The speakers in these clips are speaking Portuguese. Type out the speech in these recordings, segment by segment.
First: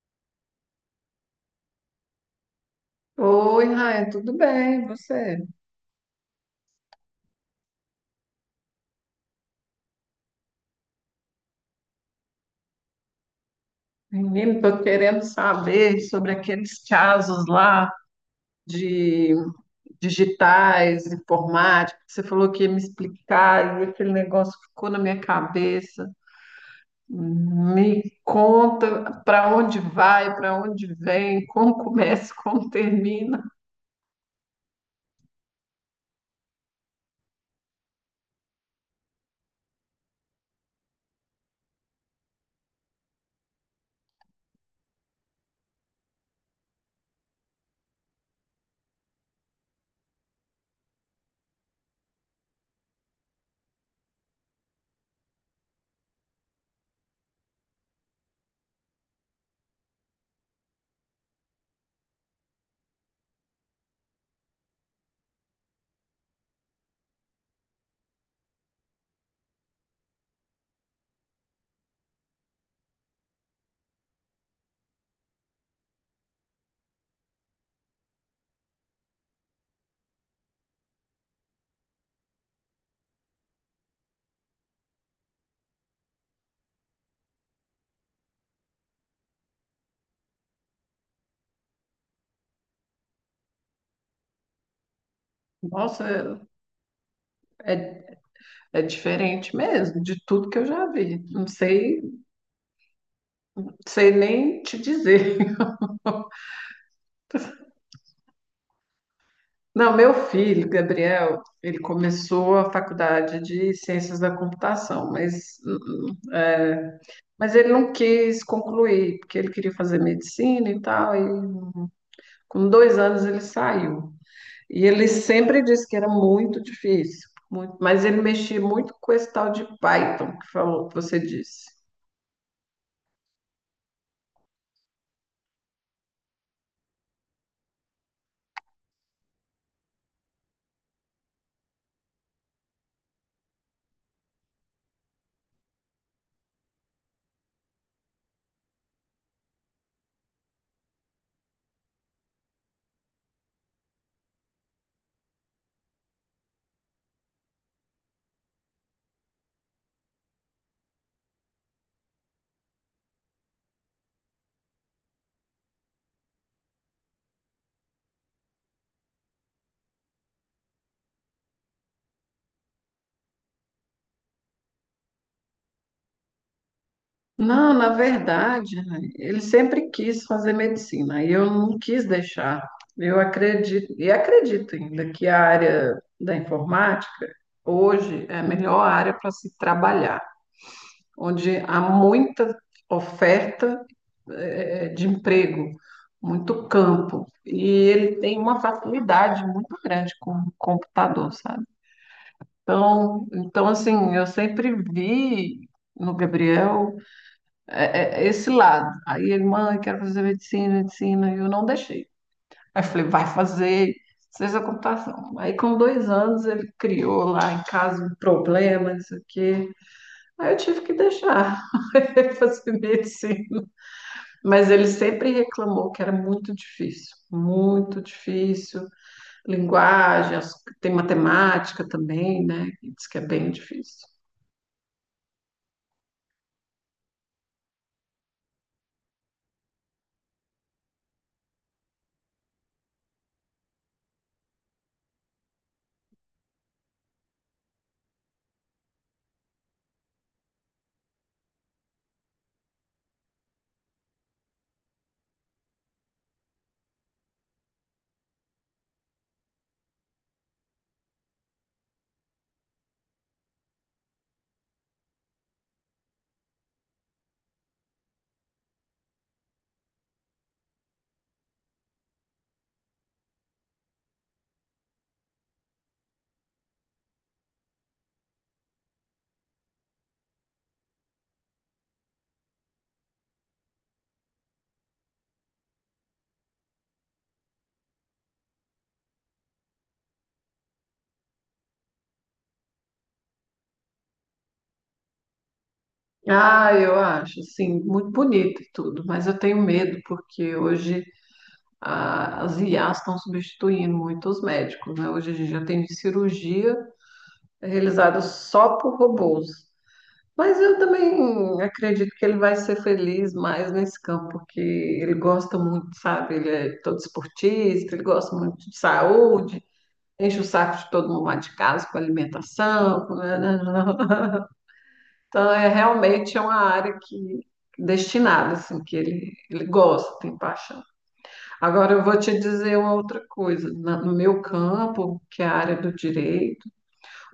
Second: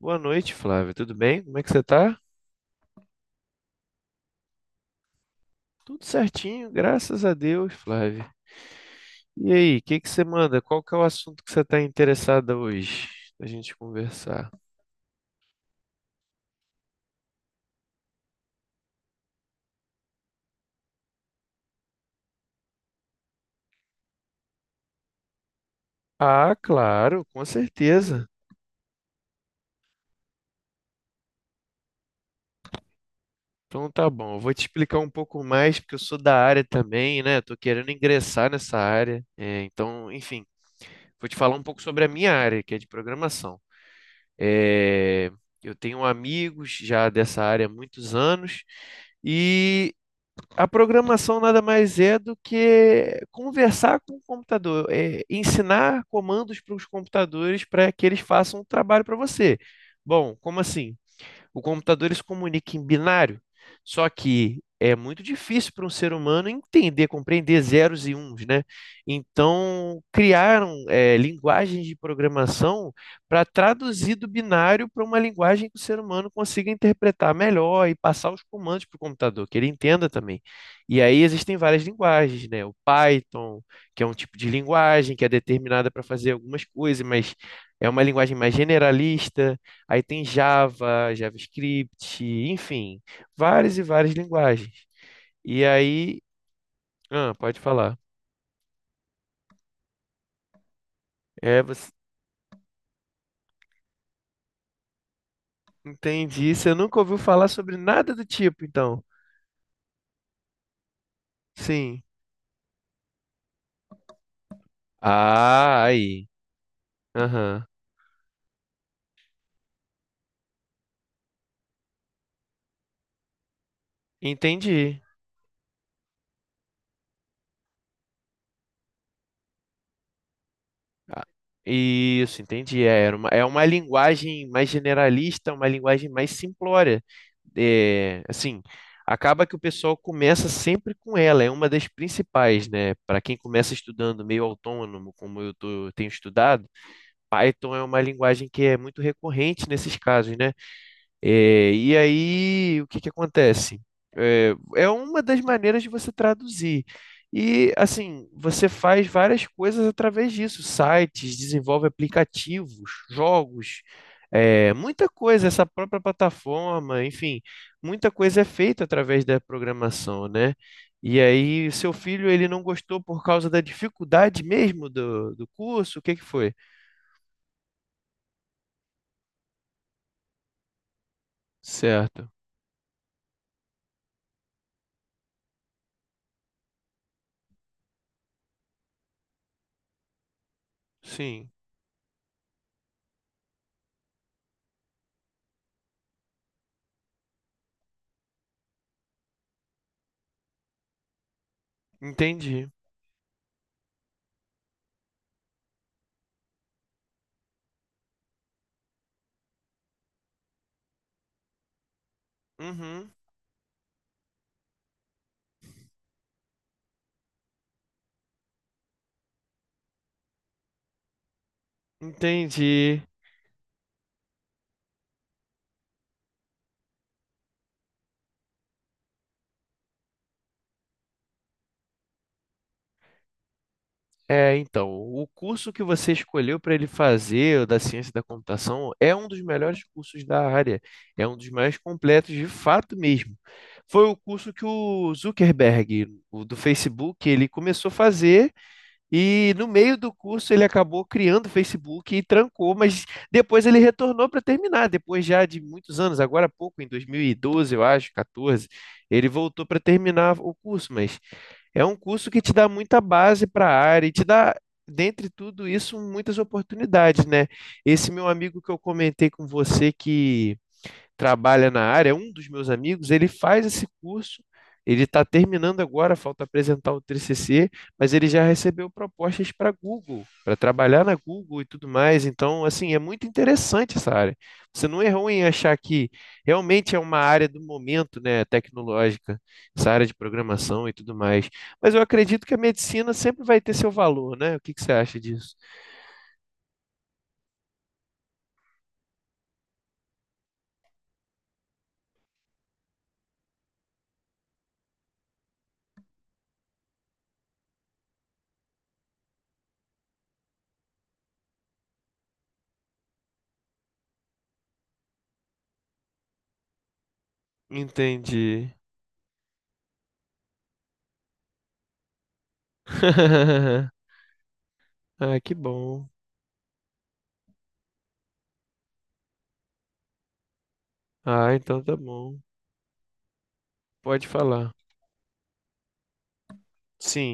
Boa noite, Flávio. Tudo bem? Como é que você tá? Oi, Raia, tudo bem? E você? Tudo certinho, graças a Deus, Flávio. E aí, o que que você manda? Qual que é o assunto que você está interessada hoje a gente conversar? Menino, estou querendo saber sobre aqueles casos lá de digitais, informática. Você falou que ia me explicar e aquele negócio ficou na minha cabeça. Ah, claro, com Me certeza. conta para onde vai, para onde vem, como começa, como termina. Então tá bom, eu vou te explicar um pouco mais, porque eu sou da área também, né? Tô querendo ingressar nessa área. Então, enfim, vou te falar um pouco sobre a minha área, que é de programação. É, eu tenho amigos já dessa área há muitos anos. E a programação nada mais é do que conversar com o computador, ensinar comandos para os computadores para que eles façam um trabalho para você. Bom, como assim? O computador ele se comunica em binário, só que é muito difícil para um ser humano entender, compreender zeros e uns, né? Então, criaram linguagens de programação para traduzir do binário para uma linguagem que o ser humano consiga interpretar melhor e passar os comandos para o computador, que ele entenda também. E aí existem várias linguagens, né? O Python, que é um tipo de linguagem que é determinada para fazer algumas coisas, mas é uma linguagem mais generalista. Aí tem Java, JavaScript, enfim, várias e várias linguagens. E aí, Nossa, ah, pode falar. é, é diferente mesmo de tudo que eu já vi. Não Você sei, sei nem te dizer. entendi. Você nunca ouviu falar sobre nada do tipo, então. Não, meu filho, Gabriel, ele Sim. começou a faculdade de Ciências da Computação, mas, Ah, aí. hum, é, mas Aham. ele não quis concluir, porque ele queria fazer medicina e tal, e com dois anos ele saiu. E Entendi. ele sempre disse que era muito difícil, muito, mas ele mexia muito com esse tal de Python que falou, que você Ah, disse. isso, entendi. É uma linguagem mais generalista, uma linguagem mais simplória. É, assim, acaba que o pessoal começa sempre com ela, é uma das principais, né? Para quem começa estudando meio autônomo, como tenho estudado, Python é uma linguagem que é muito recorrente nesses casos, né? É, e aí, o que que acontece? É, é uma das maneiras de você traduzir. E, assim, você faz várias coisas através disso, sites, desenvolve aplicativos, jogos, muita coisa, essa própria plataforma, enfim, muita coisa é feita através da programação, né? E aí, seu filho, ele não gostou por causa da dificuldade mesmo do curso? O que que foi? Não, na verdade, né, ele sempre quis fazer medicina e eu não quis Certo. deixar. Eu acredito, e acredito ainda que a área da informática hoje é a melhor área para se trabalhar, Sim, onde há muita oferta, de emprego, muito campo, e ele tem uma facilidade muito grande com o computador, sabe? entendi. Então, então assim, eu sempre vi no Gabriel é esse lado. Aí ele, mãe, quero fazer medicina, medicina, e eu não deixei. Aí eu falei, Uhum, vai fazer ciência da computação. Aí com dois anos ele criou lá em casa um problema, não sei o quê. Aí eu tive que deixar ele fazer entendi. medicina. Mas ele sempre reclamou que era muito difícil, muito difícil. Linguagem, tem matemática também, né? Que diz que é bem difícil. É, então, o curso que você escolheu para ele fazer, o da ciência da computação, é um dos melhores cursos da área, é um dos mais completos de fato mesmo. Foi o curso que o Zuckerberg, o do Facebook, ele começou a fazer e no meio do curso ele acabou criando o Facebook e trancou, mas depois ele retornou para terminar, depois já de muitos anos, agora há pouco, em 2012, eu acho, 14, ele voltou para terminar o curso, mas é um curso que te dá muita base para a área e te dá, dentre tudo isso, muitas oportunidades, né? Esse meu amigo que eu comentei com você que trabalha na área, é um dos meus amigos, ele faz esse curso, ele está terminando agora, falta apresentar o TCC, mas ele já recebeu propostas para Google, para trabalhar na Google e tudo mais. Então, assim, é muito interessante essa área. Você não errou em achar que realmente é uma área do momento, né, tecnológica, essa área de programação e tudo mais. Mas eu acredito que a medicina sempre vai ter seu valor, né? O que que você acha disso? Ah, eu acho, assim, muito bonito e tudo, mas eu tenho medo, porque hoje as IAs estão substituindo muito os médicos, né? Hoje a gente já tem cirurgia realizada só por robôs. Mas eu também acredito que ele vai ser feliz mais nesse campo, porque ele gosta muito, sabe? Ele é todo esportista, ele gosta muito Entendi. de saúde, enche o saco de todo mundo lá de casa com alimentação. Ah, Então que é bom. realmente é uma área que destinada, assim, que ele gosta, tem paixão. Ah, então Agora tá eu vou te bom. dizer uma outra coisa. No Pode meu falar. campo, que é a área do direito,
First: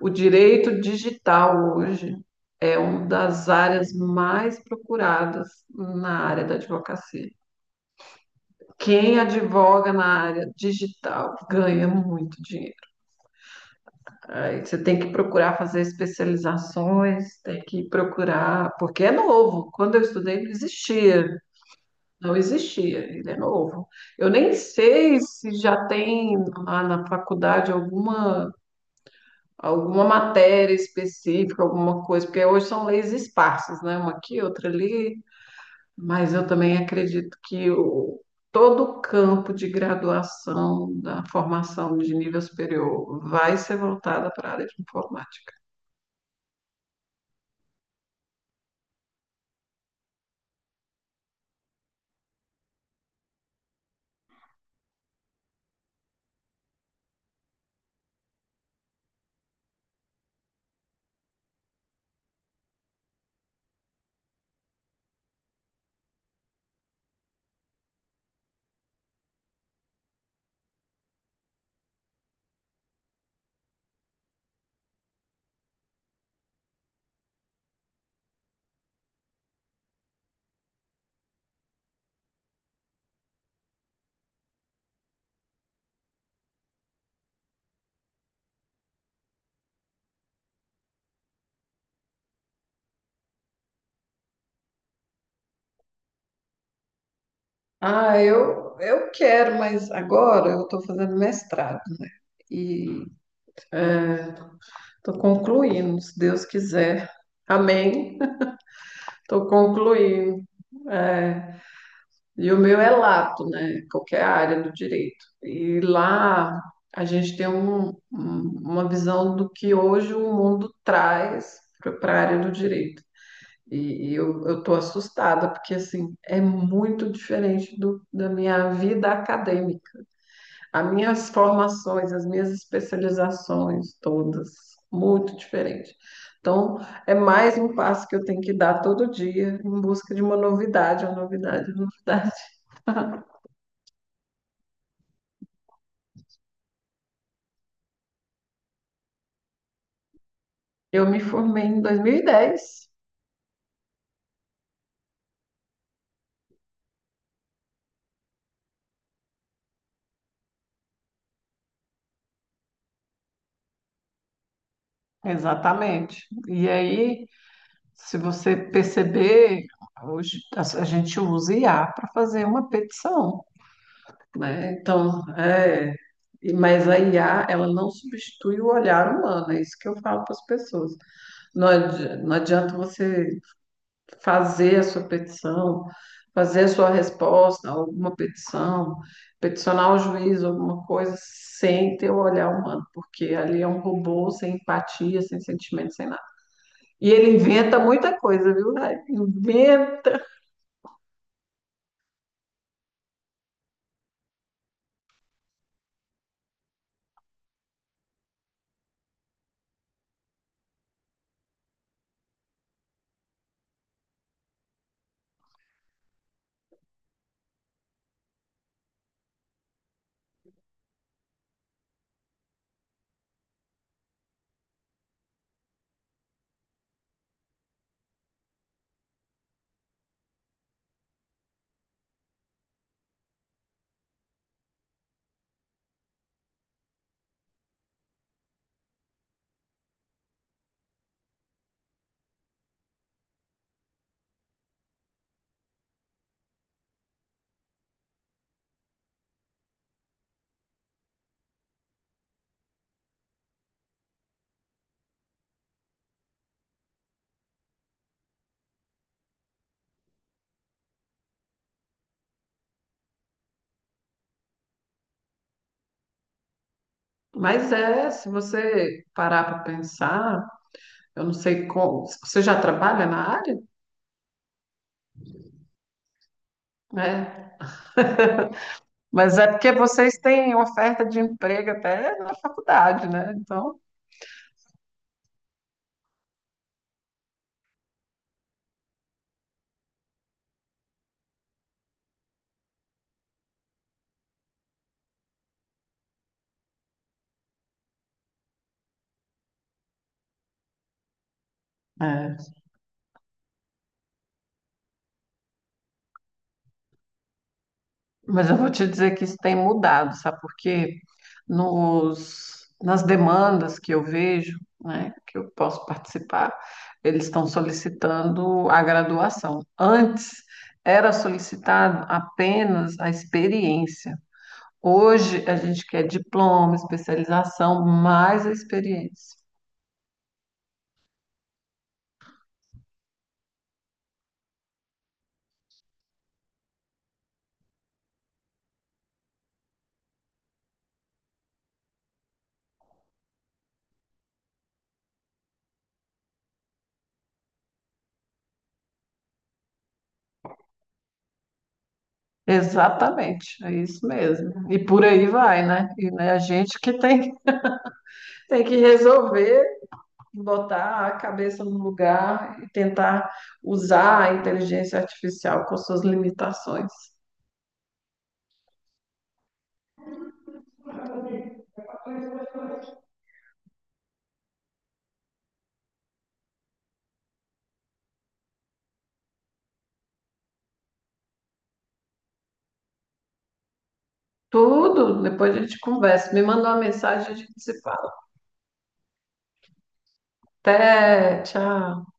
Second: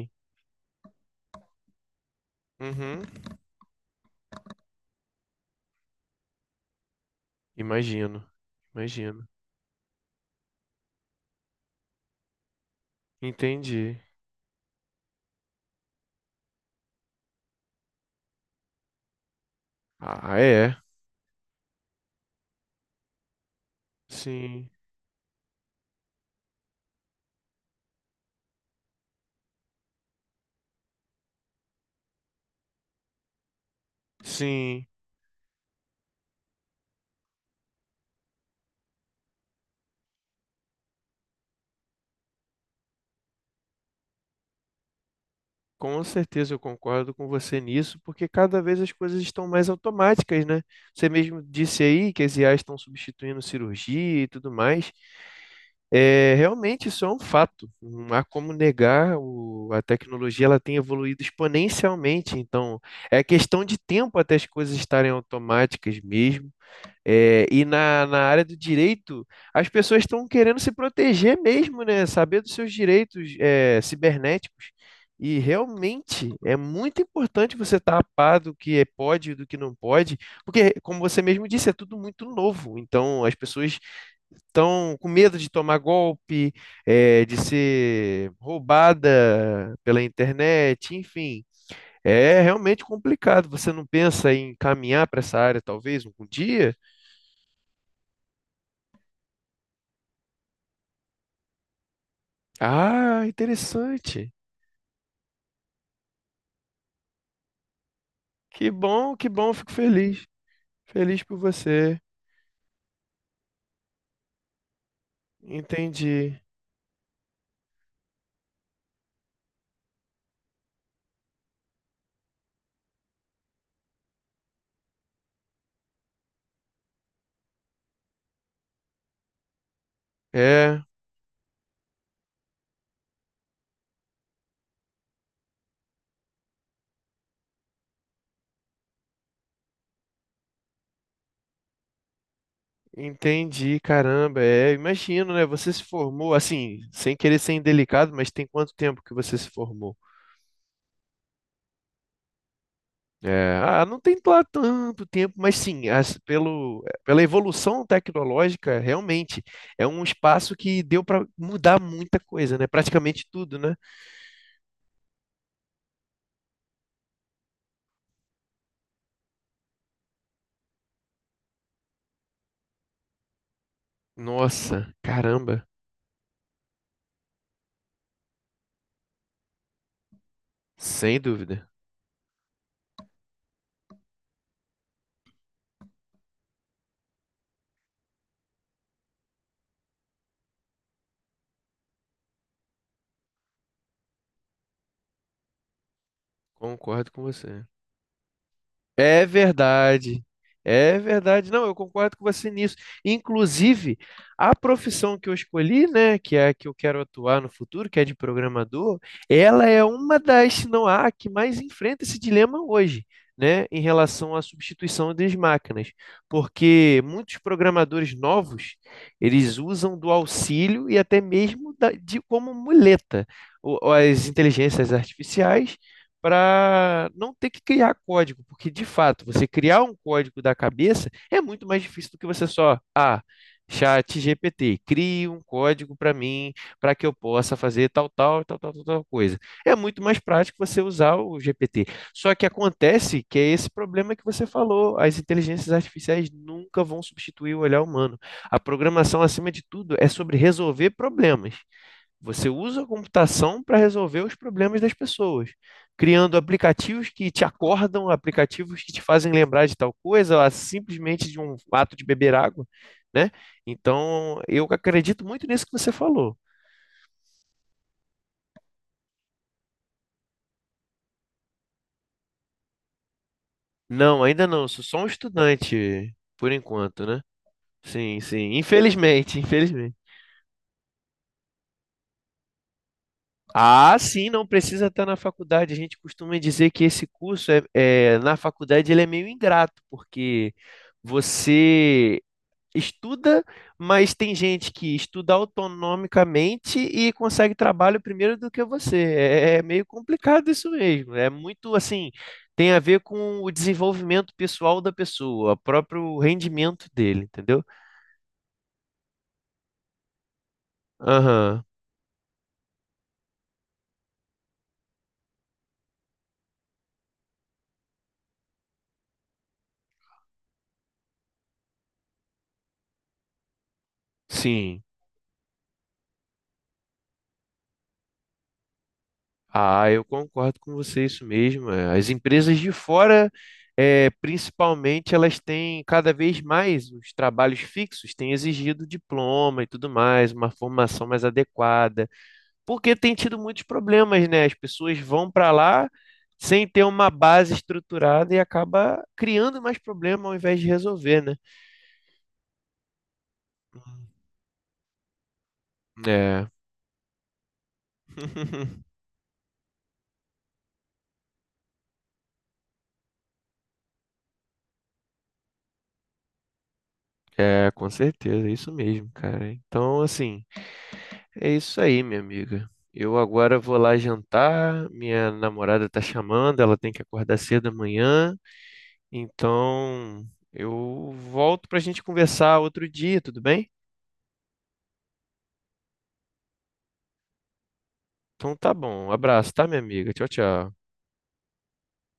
o direito digital hoje é Uhum. uma das áreas mais procuradas na área da advocacia. Imagino. Quem Imagino. advoga na área digital ganha muito dinheiro. Entendi. Aí você tem que procurar fazer especializações, tem que procurar, porque é novo. Quando eu Ah, estudei, não é. existia. Não existia, ele é novo. Eu nem Sim. sei se já tem lá na faculdade alguma, alguma matéria específica, alguma coisa, porque hoje são leis esparsas, né? Uma aqui, outra Sim. ali, mas eu também acredito que todo o campo de graduação da formação de nível superior vai ser voltada para a área de informática. Com certeza eu concordo com você nisso, porque cada vez as coisas estão mais automáticas, né? Você mesmo disse aí que as IAs estão substituindo cirurgia e tudo mais. É, realmente isso é um fato. Não há como negar, a tecnologia ela tem evoluído exponencialmente, então é questão de tempo até as coisas estarem automáticas mesmo. E na área do direito, as pessoas estão querendo se proteger mesmo, né? Saber dos seus direitos, cibernéticos. E realmente é muito importante você estar a par do que pode e do que não pode, porque, como você mesmo disse, é tudo muito novo. Então, as pessoas estão com medo de tomar golpe, de ser roubada pela internet, enfim. É realmente complicado. Você não pensa em caminhar para essa área, talvez, um dia? Ah, eu quero, mas agora eu estou fazendo mestrado e Ah, interessante. estou concluindo, se Deus quiser. Amém. Que Estou bom, fico feliz. concluindo. Feliz por É, você. e o meu é lato, né? Qualquer área do direito. E Entendi. lá a gente tem uma visão do que hoje o mundo traz para a área do direito. E, eu tô assustada, porque assim, é muito diferente da minha vida acadêmica. É, As minhas formações, as minhas especializações, todas, muito diferente. Então, é mais um passo que eu tenho que dar todo dia em busca de uma novidade, uma novidade, uma novidade. entendi, caramba. É, imagino, né? Você se formou, assim, sem querer ser indelicado, mas tem quanto tempo que você se formou? Eu me formei em 2010, Não tem lá tanto tempo, mas sim, pela evolução tecnológica, realmente é um espaço que deu para mudar muita coisa, né? Praticamente tudo, né? exatamente. E aí, se você perceber, hoje a gente usa IA para fazer uma petição, né? Nossa, Então, caramba. Mas a IA, ela não substitui o olhar humano, é isso que eu falo para as pessoas. Sem dúvida. Não adianta você fazer a sua petição, fazer a sua resposta, alguma petição, peticionar o juiz, alguma coisa, sem ter o olhar humano, porque ali é um robô sem empatia, sem sentimento, sem nada. E Concordo com ele você. inventa muita coisa, viu? Rai? É Inventa. verdade. É verdade. Não, eu concordo com você nisso. Inclusive, a profissão que eu escolhi, né, que é a que eu quero atuar no futuro, que é de programador, ela é uma das, se não a que mais enfrenta esse dilema hoje, né, em relação à substituição das máquinas. Porque muitos programadores novos, eles usam do auxílio e até mesmo de como muleta as inteligências artificiais para não ter que criar código, porque de fato, você criar um código da cabeça é muito mais difícil do que você só, ah, chat GPT, crie um código para mim, para que eu possa fazer tal, tal, tal, tal, tal, tal coisa. É muito mais prático você usar o GPT. Só que acontece que é esse problema que você falou, as inteligências artificiais nunca vão substituir o olhar humano. A programação, acima de tudo, é sobre resolver problemas. Você usa a computação para resolver os problemas das pessoas, criando aplicativos que te acordam, aplicativos que te fazem lembrar de tal coisa, ou simplesmente de um ato de beber água, né? Então, eu acredito muito nisso que você falou. Mas é, se você parar para pensar, eu não sei como. Você já trabalha na área? Não, ainda não, sou só um estudante por enquanto, né? Né? Sim, sim, Mas infelizmente, é porque infelizmente. vocês têm oferta de emprego até na faculdade, né? Então. Ah, sim, não precisa estar na faculdade. A gente costuma dizer que esse curso é na faculdade ele é meio ingrato, porque você estuda, mas tem gente que estuda autonomicamente e consegue trabalho primeiro do que você. É meio complicado isso mesmo. É muito assim, É. tem a ver com o desenvolvimento pessoal da pessoa, o próprio rendimento dele, entendeu? Mas eu vou te dizer que isso tem mudado, sabe? Porque Aham, nas demandas que eu vejo, né, que eu posso participar, eles estão solicitando a graduação. Antes era solicitado apenas a experiência. sim. Hoje a gente quer diploma, especialização, mais a experiência. Ah, eu concordo com você, isso mesmo. É. As empresas de fora, é, principalmente, elas têm cada vez mais os trabalhos fixos, têm exigido diploma e tudo mais, uma formação mais adequada. Porque tem tido muitos problemas, né? As pessoas vão para lá sem ter uma base estruturada e acaba criando mais problema ao invés de resolver, né? Exatamente, é isso mesmo. E por aí vai, né? E né, a É, gente que tem, tem que resolver botar a cabeça no lugar e tentar usar a inteligência artificial com suas limitações. é, com certeza, é isso mesmo, cara. Então, assim, é isso aí, minha amiga. Eu agora vou lá jantar, minha namorada tá chamando, ela tem que acordar cedo amanhã, então eu volto pra gente conversar outro dia, tudo bem? Tudo, depois a gente conversa. Me manda uma mensagem, e a gente se fala. Então tá bom, um abraço, tá, minha amiga? Tchau, tchau. Até, tchau.